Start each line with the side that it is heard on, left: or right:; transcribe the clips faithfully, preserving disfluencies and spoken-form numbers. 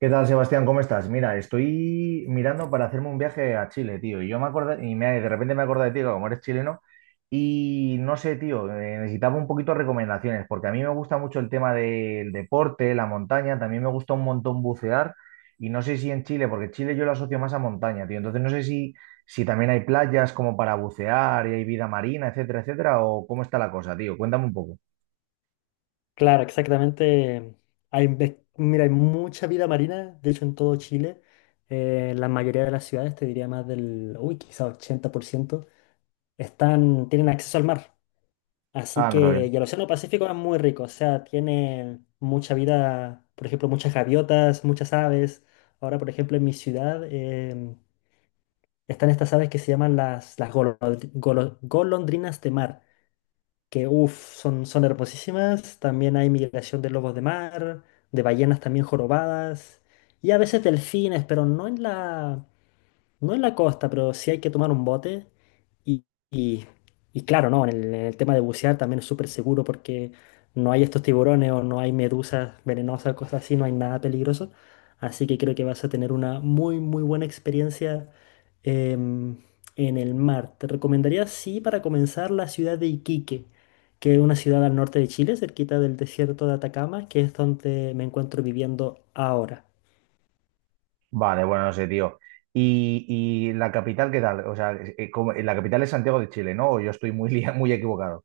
right: ¿Qué tal, Sebastián? ¿Cómo estás? Mira, estoy mirando para hacerme un viaje a Chile, tío. Y yo me acordé, y me- de repente me acordé de ti, que como eres chileno, y no sé, tío, eh, necesitaba un poquito de recomendaciones, porque a mí me gusta mucho el tema del deporte, la montaña, también me gusta un montón bucear, y no sé si en Chile, porque Chile yo lo asocio más a montaña, tío. Entonces no sé si, si también hay playas como para bucear y hay vida marina, etcétera, etcétera, o cómo está la cosa, tío. Cuéntame un poco.
left: Claro, exactamente. Hay, ves- mira, hay mucha vida marina, de hecho en todo Chile, eh, la mayoría de las ciudades, te diría más del, uy, quizá ochenta por ciento, están, tienen acceso al mar. Así
right: Ah, no sabía.
left: que, y el Océano Pacífico es muy rico, o sea, tiene mucha vida, por ejemplo, muchas gaviotas, muchas aves. Ahora, por ejemplo, en mi ciudad em, están estas aves que se llaman las, las golondri- golo- golondrinas de mar que uff, son, son hermosísimas. También hay migración de lobos de mar, de ballenas también jorobadas y a veces delfines, pero no en la, no en la costa, pero sí hay que tomar un bote. Y, y- y claro, ¿no? En el, en el tema de bucear también es súper seguro porque no hay estos tiburones o no hay medusas venenosas, cosas así, no hay nada peligroso. Así que creo que vas a tener una muy, muy buena experiencia em, en el mar. Te recomendaría, sí, para comenzar, la ciudad de Iquique, que es una ciudad al norte de Chile, cerquita del desierto de Atacama, que es donde me encuentro viviendo ahora.
right: Vale, bueno, no sé, tío. ¿Y, ¿Y la capital qué tal? O sea, eh, como- la capital es Santiago de Chile, ¿no? ¿O yo estoy muy, lia- muy equivocado?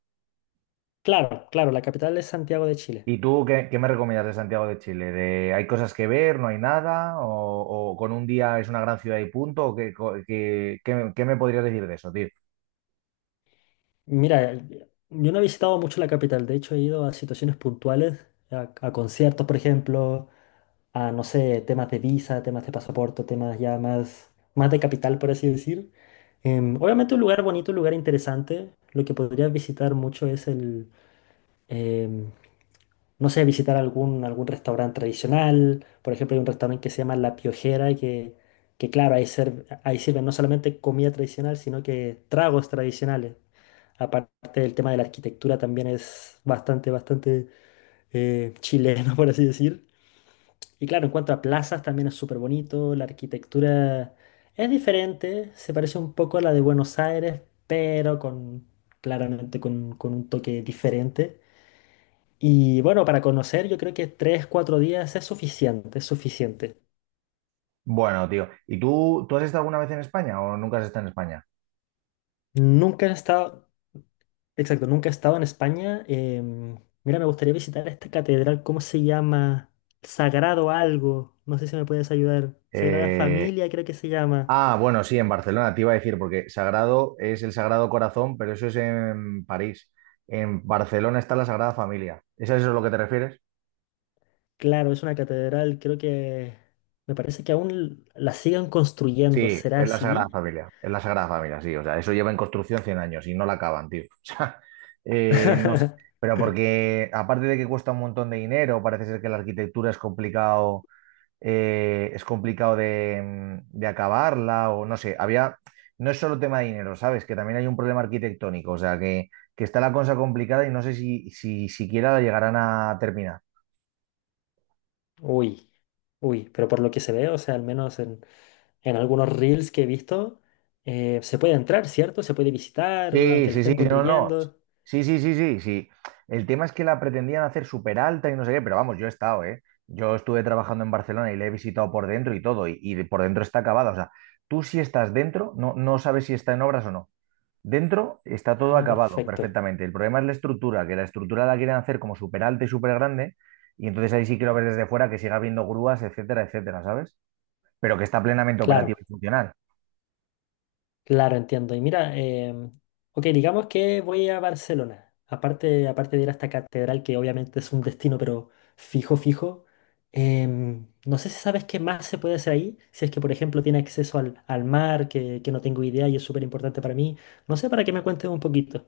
left: Claro, claro, la capital es Santiago de Chile.
right: ¿Y tú qué, qué me recomiendas de Santiago de Chile? ¿De, hay cosas que ver, no hay nada? ¿O, o con un día es una gran ciudad y punto? ¿O qué, co- qué- qué- qué me podrías decir de eso, tío?
left: Mira, yo no he visitado mucho la capital, de hecho he ido a situaciones puntuales, a, a conciertos, por ejemplo, a, no sé, temas de visa, temas de pasaporte, temas ya más, más de capital, por así decir. Em, obviamente un lugar bonito, un lugar interesante. Lo que podrías visitar mucho es el, em, no sé, visitar algún, algún restaurante tradicional. Por ejemplo, hay un restaurante que se llama La Piojera, que, que claro, ahí, ser- ahí sirven no solamente comida tradicional, sino que tragos tradicionales. Aparte del tema de la arquitectura, también es bastante, bastante eh, chileno, por así decir. Y claro, en cuanto a plazas, también es súper bonito. La arquitectura es diferente, se parece un poco a la de Buenos Aires, pero con, claramente con, con un toque diferente. Y bueno, para conocer, yo creo que tres, cuatro días es suficiente, es suficiente.
right: Bueno, tío. ¿Y tú, tú has estado alguna vez en España o nunca has estado en España?
left: Nunca he estado, exacto, nunca he estado en España. Em, mira, me gustaría visitar esta catedral, ¿cómo se llama? Sagrado algo, no sé si me puedes ayudar. Sagrada
right: Eh,
left: Familia, creo que se llama.
right: Ah, bueno, sí, en Barcelona, te iba a decir, porque Sagrado es el Sagrado Corazón, pero eso es en París. En Barcelona está la Sagrada Familia. ¿Es a eso lo que te refieres?
left: Claro, es una catedral, creo que me parece que aún la siguen construyendo,
right: Sí,
left: ¿será
right: es la Sagrada
left: así?
right: Familia, es la Sagrada Familia, sí. O sea, eso lleva en construcción cien años y no la acaban, tío. O sea, eh, no sé, pero porque aparte de que cuesta un montón de dinero, parece ser que la arquitectura es complicado eh, es complicado de, de acabarla o no sé, había, no es solo tema de dinero, ¿sabes? Que también hay un problema arquitectónico, o sea, que, que está la cosa complicada y no sé si, si siquiera la llegarán a terminar.
left: Uy, uy, pero por lo que se ve, o sea, al menos en, en algunos reels que he visto, eh, se puede entrar, ¿cierto? Se puede visitar,
right: Sí,
left: aunque le
right: sí, sí,
left: estén
right: no, no.
left: construyendo.
right: Sí, sí, sí, sí, sí. El tema es que la pretendían hacer súper alta y no sé qué, pero vamos, yo he estado, ¿eh? Yo estuve trabajando en Barcelona y la he visitado por dentro y todo, y, y por dentro está acabada. O sea, tú si estás dentro, no, no sabes si está en obras o no. Dentro está todo
left: Ah,
right: acabado
left: perfecto.
right: perfectamente. El problema es la estructura, que la estructura la quieren hacer como súper alta y súper grande, y entonces ahí sí quiero ver desde fuera que siga habiendo grúas, etcétera, etcétera, ¿sabes? Pero que está plenamente operativo
left: Claro,
right: y funcional.
left: claro, entiendo. Y mira, em, ok, digamos que voy a Barcelona. Aparte, aparte de ir a esta catedral, que obviamente es un destino, pero fijo, fijo. Em, no sé si sabes qué más se puede hacer ahí. Si es que, por ejemplo, tiene acceso al, al mar, que, que no tengo idea y es súper importante para mí. No sé, para que me cuentes un poquito.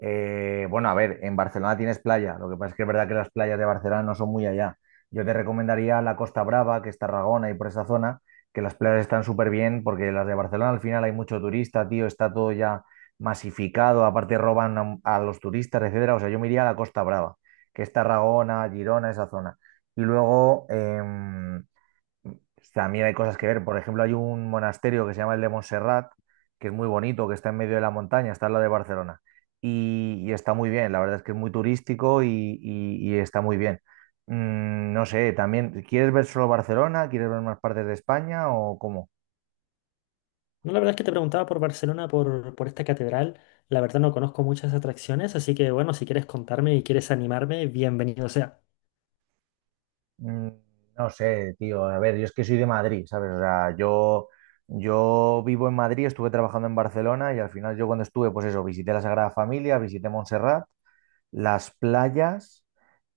right: Eh, bueno, a ver, en Barcelona tienes playa, lo que pasa es que es verdad que las playas de Barcelona no son muy allá. Yo te recomendaría la Costa Brava, que es Tarragona y por esa zona, que las playas están súper bien, porque las de Barcelona al final hay mucho turista, tío, está todo ya masificado, aparte roban a, a los turistas, etcétera. O sea, yo me iría a la Costa Brava, que es Tarragona, Girona, esa zona. Y luego, em, también hay cosas que ver. Por ejemplo, hay un monasterio que se llama el de Montserrat, que es muy bonito, que está en medio de la montaña, está al lado de Barcelona. Y, y está muy bien, la verdad es que es muy turístico y, y- y está muy bien. Mm, no sé, también, ¿quieres ver solo Barcelona? ¿Quieres ver más partes de España o cómo?
left: No, la verdad es que te preguntaba por Barcelona, por, por esta catedral. La verdad no conozco muchas atracciones, así que bueno, si quieres contarme y quieres animarme, bienvenido sea.
right: Mm, no sé, tío. A ver, yo es que soy de Madrid, ¿sabes? O sea, yo, yo vivo en Madrid, estuve trabajando en Barcelona y al final yo cuando estuve, pues eso, visité la Sagrada Familia, visité Montserrat, las playas.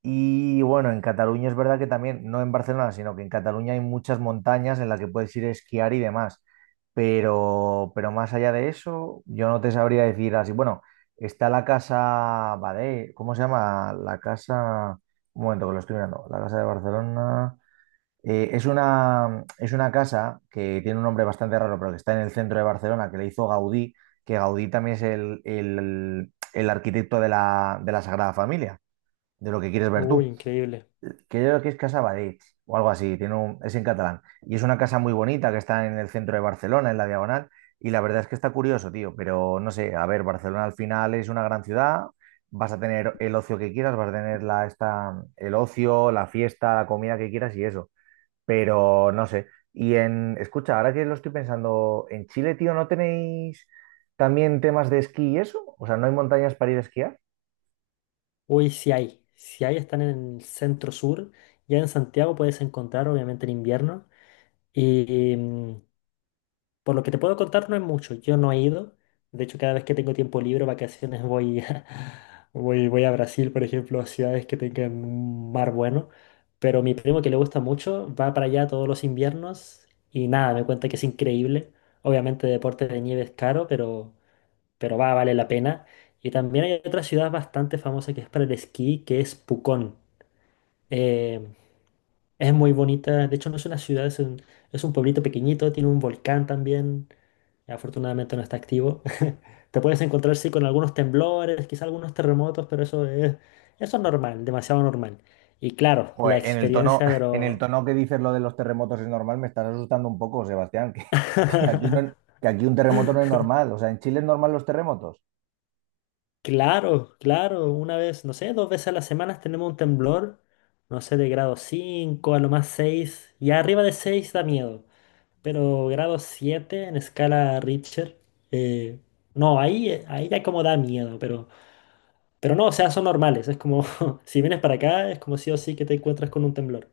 right: Y bueno, en Cataluña es verdad que también, no en Barcelona, sino que en Cataluña hay muchas montañas en las que puedes ir a esquiar y demás. Pero, pero más allá de eso, yo no te sabría decir así. Bueno, está la casa Badé, ¿cómo se llama? La casa. Un momento que lo estoy mirando. La casa de Barcelona. Eh, es una, es una casa que tiene un nombre bastante raro, pero que está en el centro de Barcelona, que le hizo Gaudí, que Gaudí también es el, el- el arquitecto de la, de la Sagrada Familia, de lo que quieres ver
left: Uy,
right: tú
left: increíble.
right: que yo creo que es Casa Badig o algo así, tiene un- es en catalán. Y es una casa muy bonita que está en el centro de Barcelona, en la Diagonal, y la verdad es que está curioso, tío, pero no sé, a ver, Barcelona al final es una gran ciudad, vas a tener el ocio que quieras, vas a tener la, esta, el ocio, la fiesta, la comida que quieras y eso, pero no sé. Y en, escucha, ahora que lo estoy pensando, en Chile, tío, ¿no tenéis también temas de esquí y eso? O sea, ¿no hay montañas para ir a esquiar?
left: Uy, sí hay. Si hay, están en el centro sur. Ya en Santiago puedes encontrar, obviamente, en invierno. Y, mm, Por lo que te puedo contar no es mucho, yo no he ido. De hecho, cada vez que tengo tiempo libre, vacaciones, voy a, voy, voy a Brasil, por ejemplo, a ciudades que tengan un mar bueno. Pero mi primo, que le gusta mucho, va para allá todos los inviernos y nada, me cuenta que es increíble. Obviamente deporte de nieve es caro, pero, pero va, vale la pena. Y también hay otra ciudad bastante famosa que es para el esquí, que es Pucón. Eh, es muy bonita, de hecho no es una ciudad, es un, es un pueblito pequeñito, tiene un volcán también, afortunadamente no está activo. Te puedes encontrar sí con algunos temblores, quizá algunos terremotos, pero eso es, eso es normal, demasiado normal. Y claro, la
right: Joder, en el tono,
left: experiencia,
right: en el
left: pero...
right: tono que dices lo de los terremotos es normal, me estás asustando un poco, Sebastián, que, que aquí no, que aquí un terremoto no es normal. O sea, ¿en Chile es normal los terremotos?
left: Claro, claro, una vez, no sé, dos veces a la semana tenemos un temblor, no sé, de grado cinco a lo más seis y arriba de seis da miedo. Pero grado siete en escala Richter. eh, no, ahí, ahí ya como da miedo, pero, pero no, o sea, son normales. Es como, si vienes para acá, es como sí o sí que te encuentras con un temblor.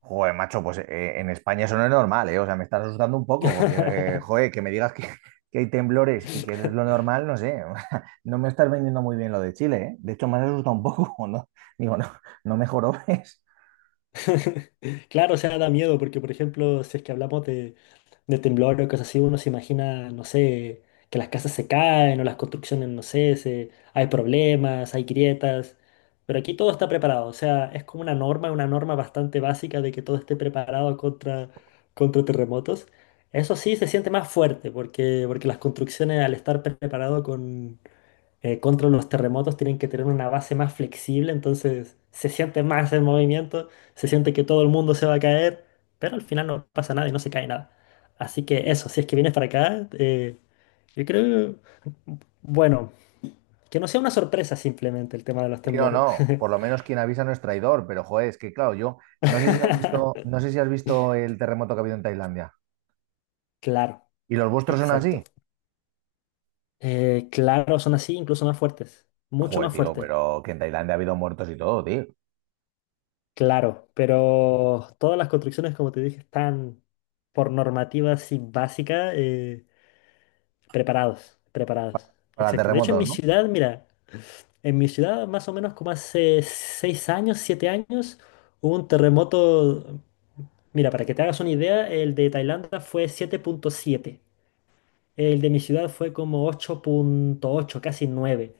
right: Joder, macho, pues eh, en España eso no es normal, ¿eh? O sea, me estás asustando un poco, porque, eh, joder, que me digas que, que hay temblores y que no es lo normal, no sé. No me estás vendiendo muy bien lo de Chile, ¿eh? De hecho, me has asustado un poco, ¿no? Digo, no, no mejoró, ¿ves?
left: Claro, o sea, da miedo porque, por ejemplo, si es que hablamos de, de temblor o cosas así, uno se imagina, no sé, que las casas se caen o las construcciones, no sé, se- hay problemas, hay grietas, pero aquí todo está preparado, o sea, es como una norma, una norma bastante básica de que todo esté preparado contra, contra terremotos. Eso sí se siente más fuerte porque, porque, las construcciones al estar preparado eh, contra los terremotos tienen que tener una base más flexible, entonces se siente más el movimiento, se siente que todo el mundo se va a caer, pero al final no pasa nada y no se cae nada. Así que eso, si es que vienes para acá, eh, yo creo, bueno, que no sea una sorpresa simplemente el tema de los
right: Sí, no,
left: temblores.
right: no. Por lo menos quien avisa no es traidor, pero joder, es que claro, yo no sé si has visto, no sé si has visto el terremoto que ha habido en Tailandia.
left: Claro,
right: ¿Y los vuestros son así?
left: exacto. Eh, claro, son así, incluso más fuertes, mucho
right: Joder,
left: más
right: tío,
left: fuertes.
right: pero que en Tailandia ha habido muertos y todo, tío.
left: Claro, pero todas las construcciones, como te dije, están por normativa así básica, eh, preparados, preparados.
right: Para
left: Exacto. De hecho, en
right: terremotos,
left: mi
right: ¿no?
left: ciudad, mira, en mi ciudad más o menos como hace seis años, siete años, hubo un terremoto. Mira, para que te hagas una idea, el de Tailandia fue siete punto siete. El de mi ciudad fue como ocho punto ocho, casi nueve.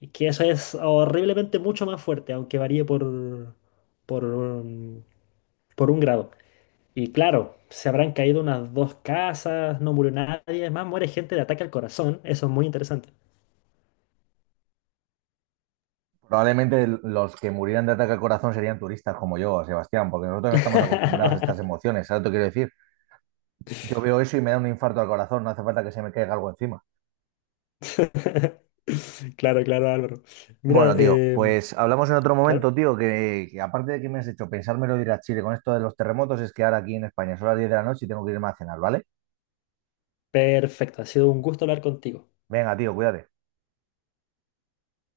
left: Y que eso es horriblemente mucho más fuerte, aunque varíe por, por, um, por un grado. Y claro, se habrán caído unas dos casas, no murió nadie, es más muere gente de ataque al corazón, eso es muy interesante.
right: Probablemente los que murieran de ataque al corazón serían turistas como yo, Sebastián, porque nosotros no estamos acostumbrados a estas emociones, ¿sabes lo que quiero decir? Yo veo eso y me da un infarto al corazón, no hace falta que se me caiga algo encima.
left: Claro, claro, Álvaro. Mira,
right: Bueno, tío,
left: em,
right: pues hablamos en otro
left: claro,
right: momento, tío, que, que aparte de que me has hecho pensármelo de ir a Chile con esto de los terremotos, es que ahora aquí en España son las diez de la noche y tengo que irme a cenar, ¿vale?
left: perfecto, ha sido un gusto hablar contigo.
right: Venga, tío, cuídate.